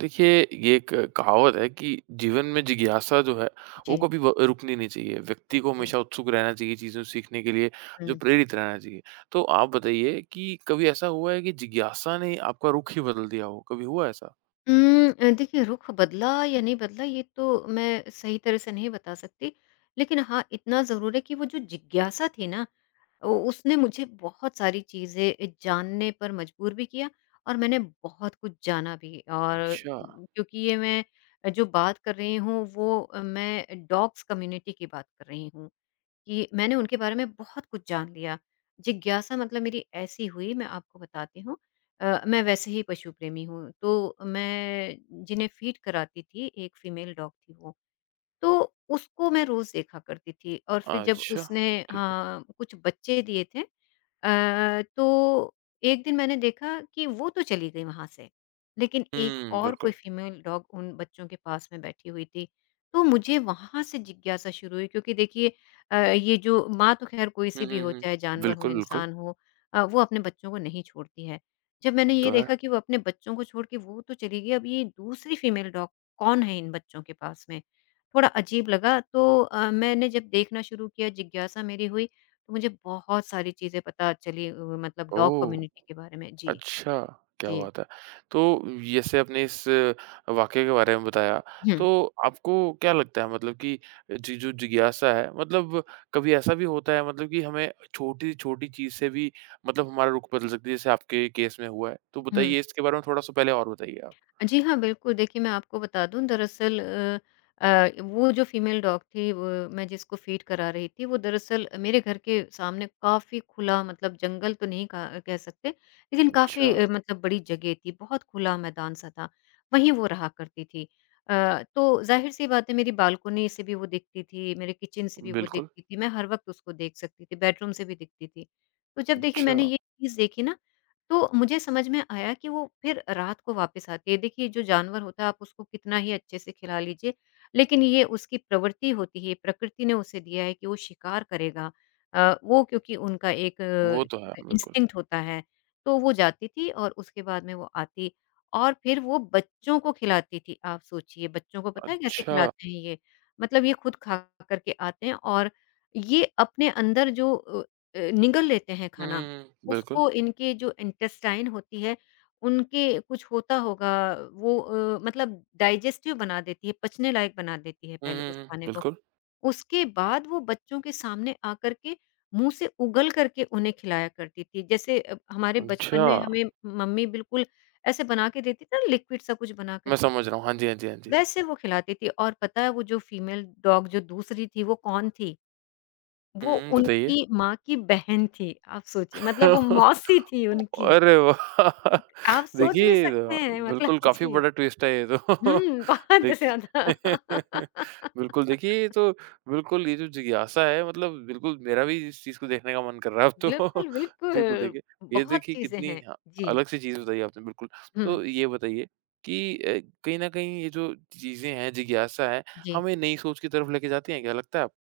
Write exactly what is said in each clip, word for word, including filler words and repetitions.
देखिए, ये एक कहावत है कि जीवन में जिज्ञासा जो है, वो जी। कभी व रुकनी नहीं चाहिए। व्यक्ति को बिल्कुल। हमेशा उत्सुक रहना चाहिए, चीज़ों सीखने के लिए, जो हुँ। प्रेरित रहना चाहिए। तो आप बताइए कि कभी ऐसा हुआ है कि जिज्ञासा ने आपका रुख ही बदल दिया हो? कभी हुआ ऐसा? उम, अ, देखिए रुख बदला या नहीं बदला ये तो मैं सही तरह से नहीं बता सकती। लेकिन हाँ, इतना ज़रूर है कि वो जो जिज्ञासा थी ना, उ उसने मुझे बहुत सारी चीज़ें जानने पर मजबूर भी किया और मैंने बहुत कुछ जाना भी। और अच्छा, उम, क्योंकि ये मैं जो बात कर रही हूँ वो अ, मैं डॉग्स कम्युनिटी की बात कर रही हूँ। कि मैंने उनके बारे में बहुत कुछ जान लिया। जिज्ञासा मतलब मेरी ऐसी हुई मैं आपको बताती हूँ अ, मैं वैसे ही पशु प्रेमी हूँ, तो मैं जिन्हें फ़ीड कराती थी, एक फीमेल डॉग थी वो। तो उसको मैं रोज़ देखा करती थी और फिर जब अच्छा, उसने ठीक है। हाँ, कुछ बच्चे दिए थे अ, तो एक दिन मैंने देखा कि वो तो चली गई वहाँ से, लेकिन एक हुँ, और कोई बिल्कुल। फीमेल डॉग उन बच्चों के पास में बैठी हुई थी। तो मुझे वहाँ से जिज्ञासा शुरू हुई क्योंकि देखिए अ, ये जो माँ तो ख़ैर हुँ, कोई-सी भी हुँ, हो, हुँ। चाहे जानवर हो, बिल्कुल, बिल्कुल। इंसान हो अ, वो अपने बच्चों को नहीं छोड़ती है। जब मैंने तो ये है। देखा कि वो अपने बच्चों को छोड़ के वो तो चली गई, अब ये दूसरी फीमेल डॉग कौन है इन बच्चों के पास में? थोड़ा अजीब लगा तो अ, मैंने जब देखना शुरू किया, जिज्ञासा मेरी हुई, तो मुझे बहुत सारी चीज़ें पता चली अ, मतलब डॉग ओह! कम्युनिटी के बारे में। जी, अच्छा, क्या जी। बात है! तो जैसे आपने इस वाक़ये के बारे में बताया, हुँ, तो आपको क्या लगता है मतलब कि जी, जो जिज्ञासा है मतलब कभी ऐसा भी होता है मतलब कि हमें छोटी-छोटी चीज़ से भी मतलब हमारा रुख बदल सकती है जैसे आपके केस में हुआ है? तो हुँ। बताइए इसके बारे में थोड़ा-सा पहले और बताइए आप। जी हाँ, बिल्कुल, देखिए मैं आपको बता दूँ दरअसल अ अ, वो जो फ़ीमेल डॉग थी वो मैं जिसको फ़ीड करा रही थी, वो दरअसल मेरे घर के सामने काफ़ी खुला मतलब जंगल तो नहीं कहा कह सकते, लेकिन काफ़ी अच्छा, अ, मतलब बड़ी जगह थी, बहुत खुला मैदान-सा था, वहीं वो रहा करती थी। अ, तो ज़ाहिर-सी बात है मेरी बालकनी से भी वो दिखती थी, मेरे किचन से भी वो बिल्कुल। दिखती थी, मैं हर वक़्त उसको देख सकती थी, बेडरूम से भी दिखती थी। तो जब देखिए अच्छा, मैंने ये चीज़ देखी ना तो मुझे समझ में आया कि वो फिर रात को वापस आती है। देखिए जो जानवर होता है आप उसको कितना ही अच्छे से खिला लीजिए, लेकिन ये उसकी प्रवृत्ति होती है, प्रकृति ने उसे दिया है कि वो शिकार करेगा। अ, वो क्योंकि उनका एक वो तो है, अ, बिल्कुल। इंस्टिंक्ट होता है, तो वो जाती थी और उसके बाद में वो आती और फिर वो बच्चों को खिलाती थी। आप सोचिए बच्चों को पता है कैसे अच्छा। खिलाते हैं ये? मतलब ये खुद खा कर के आते हैं और ये अपने अंदर जो अ अ, निगल लेते हैं हुँ, खाना हुँ, हुँ, बिल्कुल। उसको इनके जो इंटेस्टाइन होती है, उनके कुछ होता होगा वो अ, मतलब डाइजेस्टिव बना देती है, पचने लायक बना देती है हुँ, पहले उस हुँ, हुँ, खाने को। बिल्कुल। उसके बाद वो बच्चों के सामने आकर के मुँह से उगल कर के उन्हें खिलाया करती थी। जैसे अ, हमारे बचपन अच्छा, में हमें मम्मी बिल्कुल ऐसे बना के देती थी ना लिक्विड सा कुछ बना कर मैं के, समझ रहा हूँ। हाँ जी, हाँ जी, हाँ जी। वैसे वो खिलाती थी और पता है वो जो फीमेल डॉग जो दूसरी थी वो कौन थी? वो हुँ, बताइए। उनकी माँ की बहन थी, आप सोचिए मतलब वो मौसी थी उनकी। अरे वाह! आप सोच भी देखिए सकते अ, हैं मतलब बिल्कुल काफ़ी जी। बड़ा ट्विस्ट है ये तो। हुँ, बहुत देखिए ज़्यादा बिल्कुल देखिए ये तो बिल्कुल ये जो जिज्ञासा है मतलब बिल्कुल मेरा भी इस चीज़ को देखने का मन कर रहा है अब तो। बिल्कुल, बिल्कुल बिल्कुल। देखिए, ये बहुत देखिए चीज़ें कितनी हैं। अ, जी। अलग सी चीज़ बताई आपने बिल्कुल। हुँ, तो ये बताइए कि अ, कहीं न कहीं ये जो चीज़ें हैं, जिज्ञासा है, जी। हमें नई सोच की तरफ लेके जाती हैं क्या लगता है आप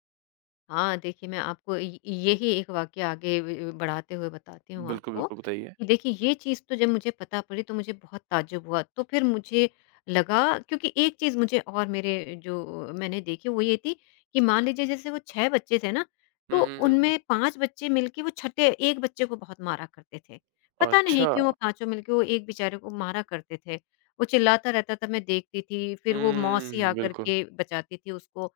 हाँ, देखिए मैं आपको य यही एक वाक़या आगे ब बढ़ाते हुए बताती हूँ बिल्कुल, आपको, बिल्कुल बताइए? कि देखिए ये चीज़ तो जब मुझे पता पड़ी तो मुझे बहुत ताज्जुब हुआ। तो फिर मुझे लगा क्योंकि एक चीज़ मुझे और मेरे जो मैंने देखी वो ये थी कि मान लीजिए जैसे वो छह बच्चे थे ना, हुँ, तो हुँ, हुँ, हुँ। उनमें पाँच बच्चे मिलके वो छठे एक बच्चे को बहुत मारा करते थे। पता नहीं अच्छा। क्यों वो पाँचों मिलके वो एक बेचारे को मारा करते थे। वो चिल्लाता रहता था मैं देखती थी, फिर वो मौसी हुँ, आकर बिल्कुल। के बचाती थी उसको।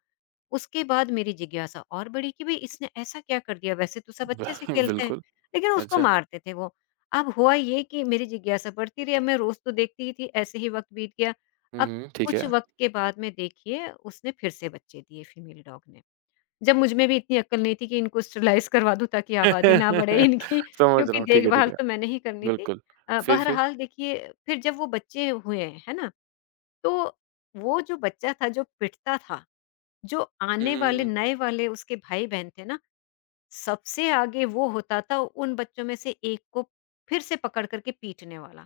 उसके बाद मेरी जिज्ञासा और बढ़ी कि भई इसने ऐसा क्या कर दिया? वैसे तो सब ब अच्छे से खेलते हैं, बिल्कुल, लेकिन उसको अच्छा। मारते थे वो। अब हुआ ये कि मेरी जिज्ञासा बढ़ती रही, अब मैं रोज़ तो देखती ही थी, ऐसे ही वक़्त बीत गया। हुँ, अब हुँ। ठीक कुछ है। वक़्त के बाद में देखिए उसने फिर से बच्चे दिए फीमेल डॉग ने। जब मुझ में भी इतनी अक्ल नहीं थी कि इनको स्टरलाइज़ करवा दूँ ताकि आबादी ना बढ़े इनकी समझ रहा क्योंकि हूँ, ठीक है, ठीक देखभाल है, तो मैंने ही करनी थी। बिल्कुल। अ, फिर, फिर? बहरहाल देखिए फिर जब वो बच्चे हुए, है ना? तो वो जो बच्चा था जो पिटता था जो हुँ, आने हुँ, वाले हुँ। नए वाले उसके भाई-बहन थे ना, सबसे आगे वो होता था उन बच्चों में से एक को फिर से पकड़ कर के पीटने वाला।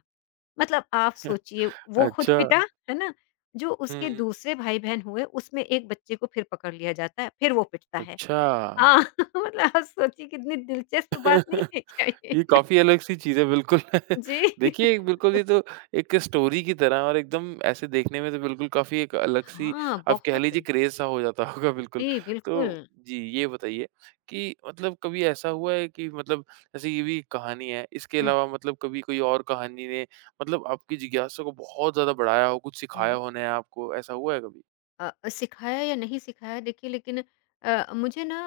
मतलब आप सोचिए वो खुद पिटा, अच्छा। है ना? जो हुँ, उसके हुँ। दूसरे भाई-बहन हुए उसमें एक बच्चे को फिर पकड़ लिया जाता है, फिर वो पिटता है। अच्छा। हाँ, मतलब आप सोचिए कितनी दिलचस्प बात नहीं है क्या ये? ये काफ़ी अलग-सी चीज़ है बिल्कुल। जी। देखिए एक बिल्कुल ये तो एक स्टोरी की तरह और एकदम ऐसे देखने में तो बिल्कुल काफ़ी एक अलग-सी हाँ, आप कह लीजिए बहुत। क्रेज़-सा हो जाता होगा बिल्कुल। जी, बिल्कुल। तो जी, ये बताइए कि मतलब कभी ऐसा हुआ है कि मतलब जैसे ये भी कहानी है, इसके हुँ, अलावा मतलब कभी कोई और कहानी ने मतलब आपकी जिज्ञासा को बहुत ज़्यादा बढ़ाया हो, कुछ सिखाया हुँ। हो नया आपको, ऐसा हुआ है कभी? अ अ, सिखाया या नहीं सिखाया देखिए लेकिन अ, मुझे ना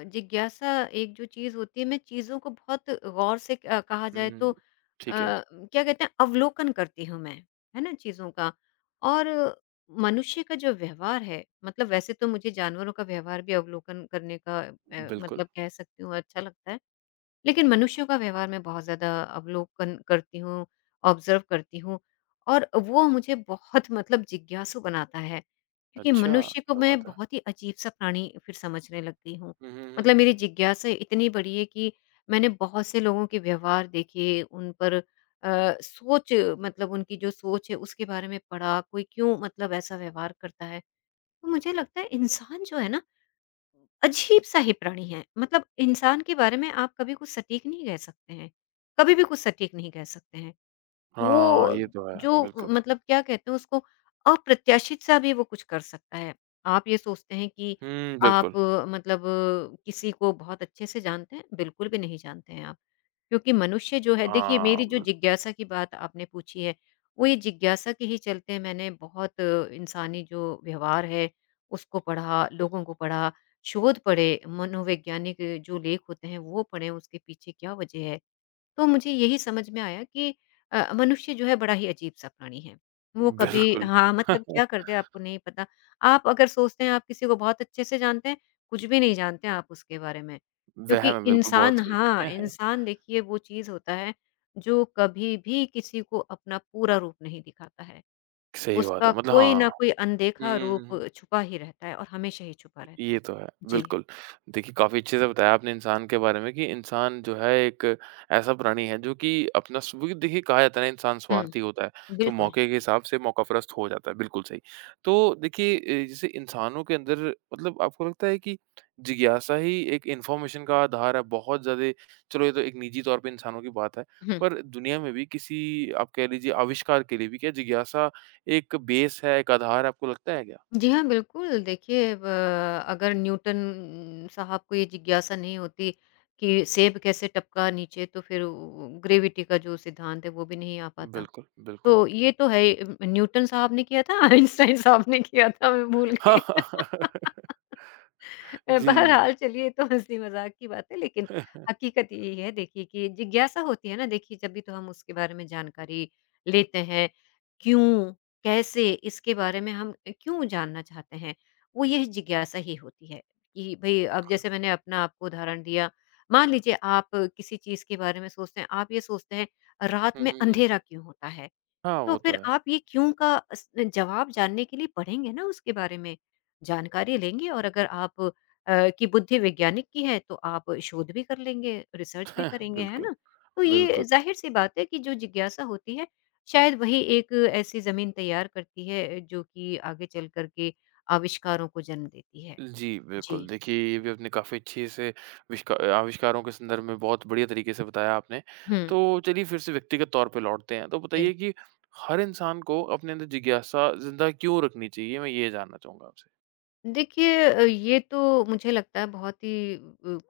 अ, जिज्ञासा एक जो चीज़ होती है मैं चीज़ों को बहुत गौर से अ, कहा जाए तो हुँ, अ, ठीक है, क्या कहते हैं अवलोकन करती हूँ मैं, है ना चीज़ों का। और मनुष्य का जो व्यवहार है मतलब वैसे तो मुझे जानवरों का व्यवहार भी अवलोकन करने का अ, बिल्कुल। मतलब कह सकती हूँ अच्छा लगता है। लेकिन मनुष्यों का व्यवहार मैं बहुत ज़्यादा अवलोकन करती हूँ, ऑब्ज़र्व करती हूँ और वो मुझे बहुत मतलब जिज्ञासु बनाता है। क्योंकि अच्छा, मनुष्य को क्या मैं बात है। बहुत ही अजीब-सा प्राणी फिर समझने लग गई हूँ। हुँ, हुँ, हुँ, मतलब हुँ, मेरी हुँ। जिज्ञासा इतनी बड़ी है कि मैंने बहुत से लोगों के व्यवहार देखे, उन पर अ, सोच मतलब उनकी जो सोच है उसके बारे में पढ़ा, कोई क्यों मतलब ऐसा व्यवहार करता है। तो मुझे लगता है इंसान जो है ना अजीब-सा ही प्राणी है। मतलब इंसान के बारे में आप कभी कुछ सटीक नहीं कह सकते हैं, कभी भी कुछ सटीक नहीं कह सकते हैं। हाँ, वो ये तो है, जो बिल्कुल। मतलब क्या कहते हैं उसको अप्रत्याशित-सा भी वो कुछ कर सकता है। आप ये सोचते हैं कि हुँ, आप बिल्कुल। मतलब किसी को बहुत अच्छे से जानते हैं, बिल्कुल भी नहीं जानते हैं आप। क्योंकि मनुष्य जो है देखिए मेरी जो हाँ, जिज्ञासा की बात आपने पूछी है, वो ये जिज्ञासा के ही चलते मैंने बहुत अ, इंसानी जो व्यवहार है, उसको पढ़ा, लोगों को पढ़ा, शोध पढ़े, मनोवैज्ञानिक जो लेख होते हैं वो पढ़े उसके पीछे क्या वजह है। तो मुझे यही समझ में आया कि अ, मनुष्य जो है बड़ा ही अजीब-सा प्राणी है। वो कभी बिल्कुल। हाँ, मतलब क्या कर दे आपको नहीं पता। आप अगर सोचते हैं आप किसी को बहुत अच्छे से जानते हैं, कुछ भी नहीं जानते हैं आप उसके बारे में। क्योंकि वहम है, बिल्कुल बहुत इंसान सही। हाँ, इंसान देखिए वो चीज़ होता है जो कभी भी किसी को अपना पूरा रूप नहीं दिखाता है। सही बात है, उसका मतलब कोई हाँ। ना कोई हुँ, अनदेखा हुँ, हुँ, रूप हुँ, छुपा ही रहता है और हमेशा ही छुपा रहता ये है। तो है, जी। बिल्कुल। देखिए, काफ़ी अच्छे से बताया आपने इंसान के बारे में कि इंसान जो है एक ऐसा प्राणी है जो कि अपना स्व क्योंकि देखिए कहा जाता है ना इंसान हुँ, स्वार्थी होता है, तो बिल्कुल। मौके के हिसाब से मौकापरस्त हो जाता है, बिल्कुल सही। तो देखिए अ, जैसे इंसानों के अंदर मतलब आपको लगता है कि जिज्ञासा ही एक इन्फॉर्मेशन का आधार है, बहुत ज़्यादा चलो ये तो एक निजी तौर पे इंसानों की बात है, हुँ। पर दुनिया में भी किसी आप कह लीजिए आविष्कार के लिए भी क्या जिज्ञासा एक बेस है, एक आधार है, आपको लगता है क्या? जी हाँ, बिल्कुल। देखिए ब अगर न्यूटन साहब को ये जिज्ञासा नहीं होती कि सेब कैसे टपका नीचे, तो फिर वो ग्रेविटी का जो सिद्धांत है, वो भी नहीं आ पाता। बिल्कुल, बिल्कुल। तो ये तो है ही अम, न्यूटन साहब ने किया था, आइंस्टाइन साहब ने किया था, मैं भूल हाँ, गई। अ, जी। बहरहाल चलिए ये तो हँसी मज़ाक की बात है लेकिन हकीकत यही है देखिए कि जिज्ञासा होती है ना देखिए जब भी तो हम उसके बारे में जानकारी लेते हैं, क्यों, कैसे इसके बारे में हम अ, क्यों जानना चाहते हैं, वो यह जिज्ञासा ही होती है कि भई अब क जैसे मैंने अपना आपको उदाहरण दिया, मान लीजिए आप किसी चीज़ के बारे में सोचते हैं, आप ये सोचते हैं रात हुँ, में हुँ, हुँ। अंधेरा क्यों होता है? हाँ, तो वो तो फिर है। आप ये क्यों का अस जवाब जानने के लिए पढ़ेंगे ना उसके बारे में, जानकारी लेंगे और अगर आप अ, की बुद्धि वैज्ञानिक की है तो आप शोध भी कर लेंगे, रिसर्च भी करेंगे, है बिल्कुल, ना? तो ये बिल्कुल। ज़ाहिर-सी बात है कि जो जिज्ञासा होती है, शायद वही एक ऐसी ज़मीन तैयार करती है जो कि आगे चल कर के आविष्कारों को जन्म देती है। जी, बिल्कुल। जी। देखिए, ये भी आपने काफ़ी अच्छे से विष्का आविष्कारों के संदर्भ में बहुत बढ़िया तरीके से बताया आपने। हुँ, तो चलिए फिर से व्यक्तिगत तौर पे लौटते हैं। तो बताइए जी। कि हर इंसान को अपने अंदर जिज्ञासा ज़िंदा क्यों रखनी चाहिए? मैं ये जानना चाहूँगा आपसे। देखिए अ, ये तो मुझे लगता है बहुत ही अ,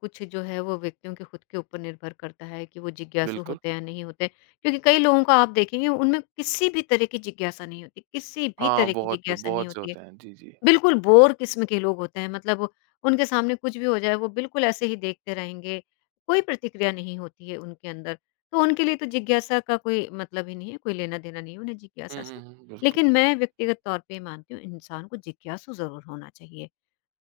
कुछ जो है वो व्यक्तियों के खुद के ऊपर निर्भर करता है कि वो जिज्ञासु बिल्कुल। होते हैं या नहीं होते क्योंकि कई लोगों का आप देखेंगे उनमें किसी भी तरह की जिज्ञासा नहीं होती किसी भी हाँ, तरह की बहुत से जिज्ञासा नहीं बहुत से होती है। होते हैं। जी, जी। बिल्कुल बोर किस्म के लोग होते हैं मतलब वो- उनके सामने कुछ भी हो जाए वो बिल्कुल ऐसे ही देखते रहेंगे। कोई प्रतिक्रिया नहीं होती है उनके अंदर। तो उनके लिए तो जिज्ञासा का कोई मतलब ही नहीं है, कोई लेना देना नहीं है उन्हें हुँ, जिज्ञासा हुँ, से। हुँ, बिल्कुल। लेकिन मैं व्यक्तिगत तौर पे मानती हूँ इंसान को जिज्ञासु जरूर होना चाहिए।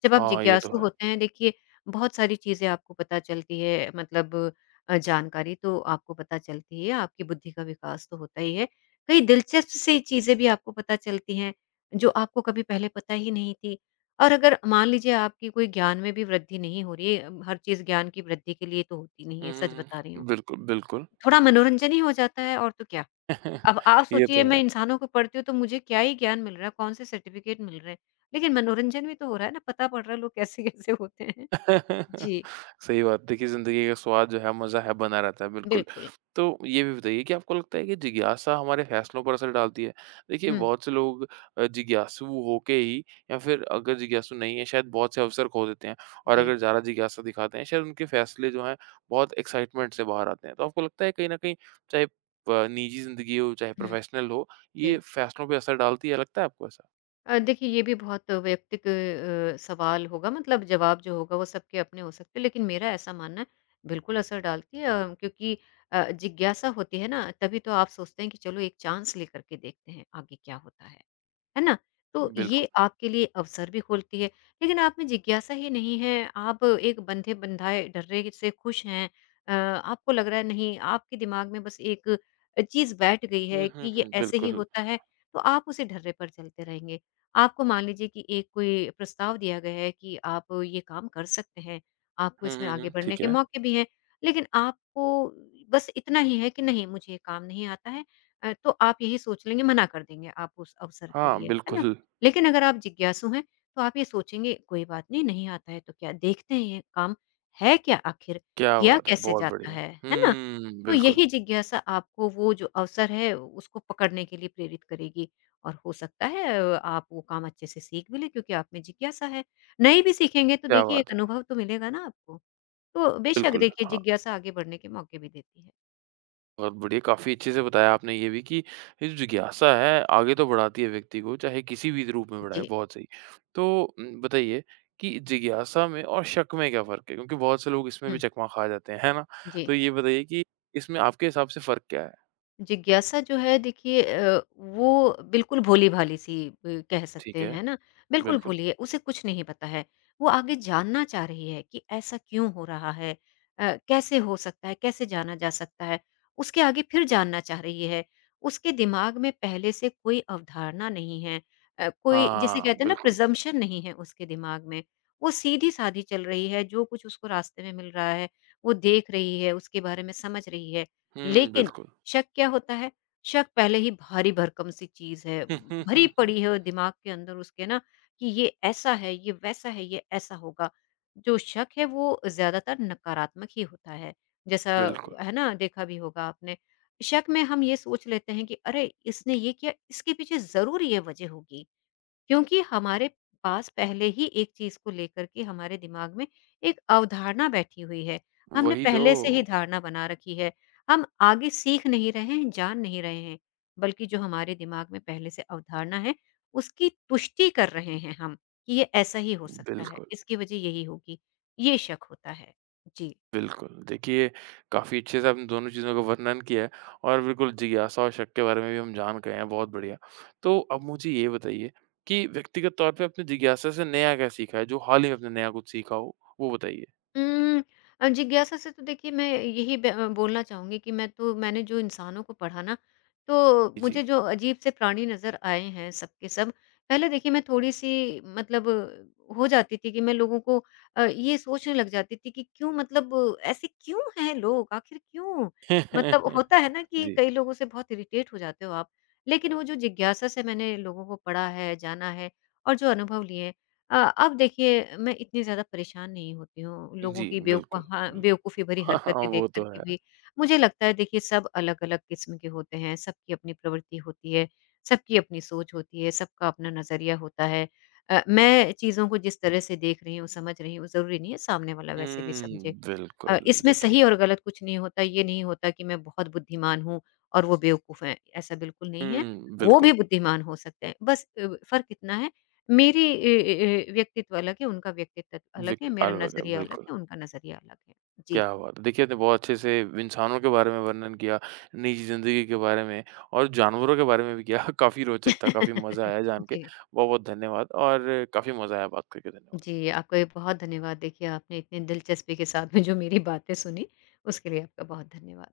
जब आप हाँ, ये तो जिज्ञासु है। होते हैं देखिए बहुत सारी चीज़ें आपको पता चलती है। मतलब अ, जानकारी तो आपको पता चलती है, आपकी बुद्धि का विकास तो होता ही है। कई दिलचस्प सी चीज़ें भी आपको पता चलती हैं, जो आपको कभी पहले पता ही नहीं थी। और अगर मान लीजिए आपकी कोई ज्ञान में भी वृद्धि नहीं हो रही है, अ, हर चीज़ ज्ञान की वृद्धि के लिए तो होती नहीं हुँ, है, सच हुँ, बता रही हूँ। हुँ। बिल्कुल, बिल्कुल। थोड़ा मनोरंजन ही हो जाता है और तो क्या। अब आप ये सोचिए तो मैं है। इंसानों को पढ़ती हूँ तो मुझे क्या ही ज्ञान मिल रहा है, कौन से सर्टिफिकेट मिल रहे हैं। लेकिन मनोरंजन भी तो हो रहा है ना, पता पड़ रहा है लोग कैसे-कैसे होते हैं। जी, सही बात। देखिए, ज़िंदगी का स्वाद जो है, मज़ा है, बना रहता है, बिल्कुल। बिल्कुल। तो ये भी बताइए कि आपको लगता है कि जिज्ञासा हमारे फैसलों पर असर डालती है? देखिए, हुँ, बहुत से लोग अ, जिज्ञासु होके ही या फिर अगर जिज्ञासु नहीं है, शायद बहुत से अवसर खो देते हैं और जी। अगर ज़्यादा जिज्ञासा दिखाते हैं, शायद उनके फैसले जो हैं, बहुत एक्साइटमेंट से बाहर आते हैं। तो आपको लगता है कहीं न कहीं चाहे प निजी ज़िंदगी हो, चाहे हुँ, प्रोफ़ेशनल हो, ये जी। फैसलों पे असर डालती है, लगता है आपको ऐसा? अ, देखिए ये भी बहुत वैयक्तिक अ, सवाल होगा, मतलब जवाब जो होगा वो सबके अपने हो सकते हैं, लेकिन मेरा ऐसा मानना है बिल्कुल असर डालती है। अ, क्योंकि अ, जिज्ञासा होती है ना तभी तो आप सोचते हैं कि चलो एक चांस लेकर के देखते हैं आगे क्या होता है। है ना? तो ये बिल्कुल। आपके लिए अवसर भी खोलती है। लेकिन आप में जिज्ञासा ही नहीं है, आप एक बंधे-बंधाए डर्रे से खुश हैं। अ, आपको लग रहा है नहीं, आपके दिमाग में बस एक अ, चीज़ बैठ गई है हुँ, कि हुँ, ये हुँ, ऐसे ही बिल्कुल। होता है, तो आप उसी ढर्रे पर चलते रहेंगे। आपको मान लीजिए कि एक कोई प्रस्ताव दिया गया है कि आप ये काम कर सकते हैं, आपको हुँ, इसमें हुँ, आगे हुँ, बढ़ने ठीक के है। मौके भी हैं, लेकिन आपको बस इतना ही है कि नहीं मुझे ये काम नहीं आता है। अ, तो आप यही सोच लेंगे, मना कर देंगे आप उस अवसर के हाँ, लिए, है ना? बिल्कुल। लेकिन अगर आप जिज्ञासु हैं, तो आप ये सोचेंगे, "कोई बात नहीं, नहीं आता है तो क्या, देखते हैं ये काम है क्या आखिर? क्या किया बात है! कैसे बहुत जाता बढ़िया। है?" है ना? हुँ, तो बिल्कुल, यही जिज्ञासा आपको वो जो अवसर है, उसको पकड़ने के लिए प्रेरित करेगी और हो सकता है अ, आप वो काम अच्छे से सीख भी लें क्योंकि आप में जिज्ञासा है। नहीं भी सीखेंगे तो क्या देखिए बात एक है! अनुभव तो मिलेगा ना आपको। तो बेशक बिल्कुल, देखिए हाँ, जिज्ञासा आगे बढ़ने के मौके भी देती है। बहुत बढ़िया, काफ़ी अच्छे से बताया आपने ये भी कि ये जो जिज्ञासा है, आगे तो बढ़ाती है व्यक्ति को, चाहे किसी भी रूप में बढ़ाए, जी। बहुत सही। तो उम, बताइए कि जिज्ञासा में और शक में क्या फ़र्क है? क्योंकि बहुत से लोग इसमें भी हुँ, चकमा खा जाते हैं, है ना? जी। तो ये बताइए कि इसमें आपके हिसाब से फ़र्क क्या है? जिज्ञासा जो है देखिए अ, वो बिल्कुल भोली-भाली सी अ, कह सकते ठीक हैं, है, है ना? बिल्कुल बिल्कुल। भोली है, उसे कुछ नहीं पता है। वो आगे जानना चाह रही है कि ऐसा क्यों हो रहा है? अ, कैसे हो सकता है? कैसे जाना जा सकता है? उसके आगे फिर जानना चाह रही है। उसके दिमाग में पहले से कोई अवधारणा नहीं है। अ, कोई जिसे हाँ, कहते हैं ना बिल्कुल। प्रिज़म्पशन नहीं है उसके दिमाग में। वो सीधी-सादी चल रही है, जो कुछ उसको रास्ते में मिल रहा है, वो देख रही है, उसके बारे में समझ रही है। हुँ, लेकिन बिल्कुल। शक क्या होता है? शक पहले ही भारी-भरकम सी चीज़ है, भरी पड़ी है दिमाग के अंदर उसके ना कि ये ऐसा है, ये वैसा है, ये ऐसा होगा। जो शक है वो ज़्यादातर नकारात्मक ही होता है। जैसा बिल्कुल, है ना देखा भी होगा आपने। शक में हम ये सोच लेते हैं कि अरे! इसने ये किया इसके पीछे ज़रूर ये वजह होगी। क्योंकि हमारे पास पहले ही एक चीज़ को लेकर के हमारे दिमाग में एक अवधारणा बैठी हुई है। हमने वही तो, पहले से ही धारणा बना रखी है। हम आगे सीख नहीं रहे हैं, जान नहीं रहे हैं, बल्कि जो हमारे दिमाग में पहले से अवधारणा है, उसकी तुष्टि कर रहे हैं हम कि ये ऐसा ही हो सकता है, बिल्कुल। इसकी वजह यही होगी। ये शक होता है। जी। बिल्कुल, देखिए काफ़ी अच्छे से आपने दोनों चीज़ों का वर्णन किया है और बिल्कुल जिज्ञासा और शक के बारे में भी हम जान गए हैं, बहुत बढ़िया। तो अब मुझे ये बताइए कि व्यक्तिगत तौर पे आपने जिज्ञासा से नया क्या सीखा है? जो हाल ही में आपने नया कुछ सीखा हो, वो बताइए? उम, अ, जिज्ञासा से तो देखिए मैं यही ब अ, बोलना चाहूँगी कि मैं तो मैंने जो इंसानों को पढ़ा ना, तो जी। मुझे जो अजीब से प्राणी नज़र आए हैं सब के सब, पहले देखिए मैं थोड़ी-सी मतलब अ, हो जाती थी कि मैं लोगों को अ, ये सोचने लग जाती थी कि क्यों, मतलब अ, ऐसे क्यों हैं लोग? आखिर क्यों? मतलब होता है ना कि जी। कई लोगों से बहुत इरिटेट हो जाते हो आप। लेकिन वो जो जिज्ञासा से मैंने लोगों को पढ़ा है, जाना है और जो अनुभव लिए हैं, अ, अब देखिए मैं इतनी ज़्यादा परेशान नहीं होती हूँ, लोगों जी, की बिल्कुल, बेवकूफ़ा बेवकूफ़ी बिल्कुल। भरी हाँ, हाँ, हरकतें देख वो कर तो के है। भी। मुझे लगता है देखिए सब अलग-अलग किस्म के होते हैं, सबकी अपनी प्रवृत्ति होती है, सबकी अपनी सोच होती है, सबका अपना नज़रिया होता है। अ, मैं चीज़ों को जिस तरह से देख रही हूँ, समझ रही हूँ, ज़रूरी नहीं है सामने वाला वैसे भी हुँ, समझे। अ, बिल्कुल इसमें देखिए सही और गलत कुछ नहीं होता, ये नहीं होता कि मैं बहुत बुद्धिमान हूँ और वो बेवकूफ हैं, ऐसा बिल्कुल नहीं है। हुँ, वो बिल्कुल। भी बुद्धिमान हो सकते हैं, बस अ, फ़र्क इतना है मेरी अ अ, व्यक्तित्व अलग है, उनका व्यक्तित्व अलग है, विक मेरा अलविदा, नज़रिया अलग बिल्कुल। है, उनका नज़रिया अलग है। क्या जी। बात है! देखिए, आपने बहुत अच्छे से इंसानों के बारे में वर्णन किया, निजी ज़िंदगी के बारे में और जानवरों के बारे में भी किया। काफ़ी रोचक था, काफ़ी मज़ा आया जान के। जी। बहुत-बहुत धन्यवाद और काफ़ी मज़ा आया बात करके। धन्यवाद। जी, आपका भी बहुत धन्यवाद। देखिए, आपने इतनी दिलचस्पी के साथ में जो मेरी बातें सुनी, उसके लिए आपका बहुत धन्यवाद।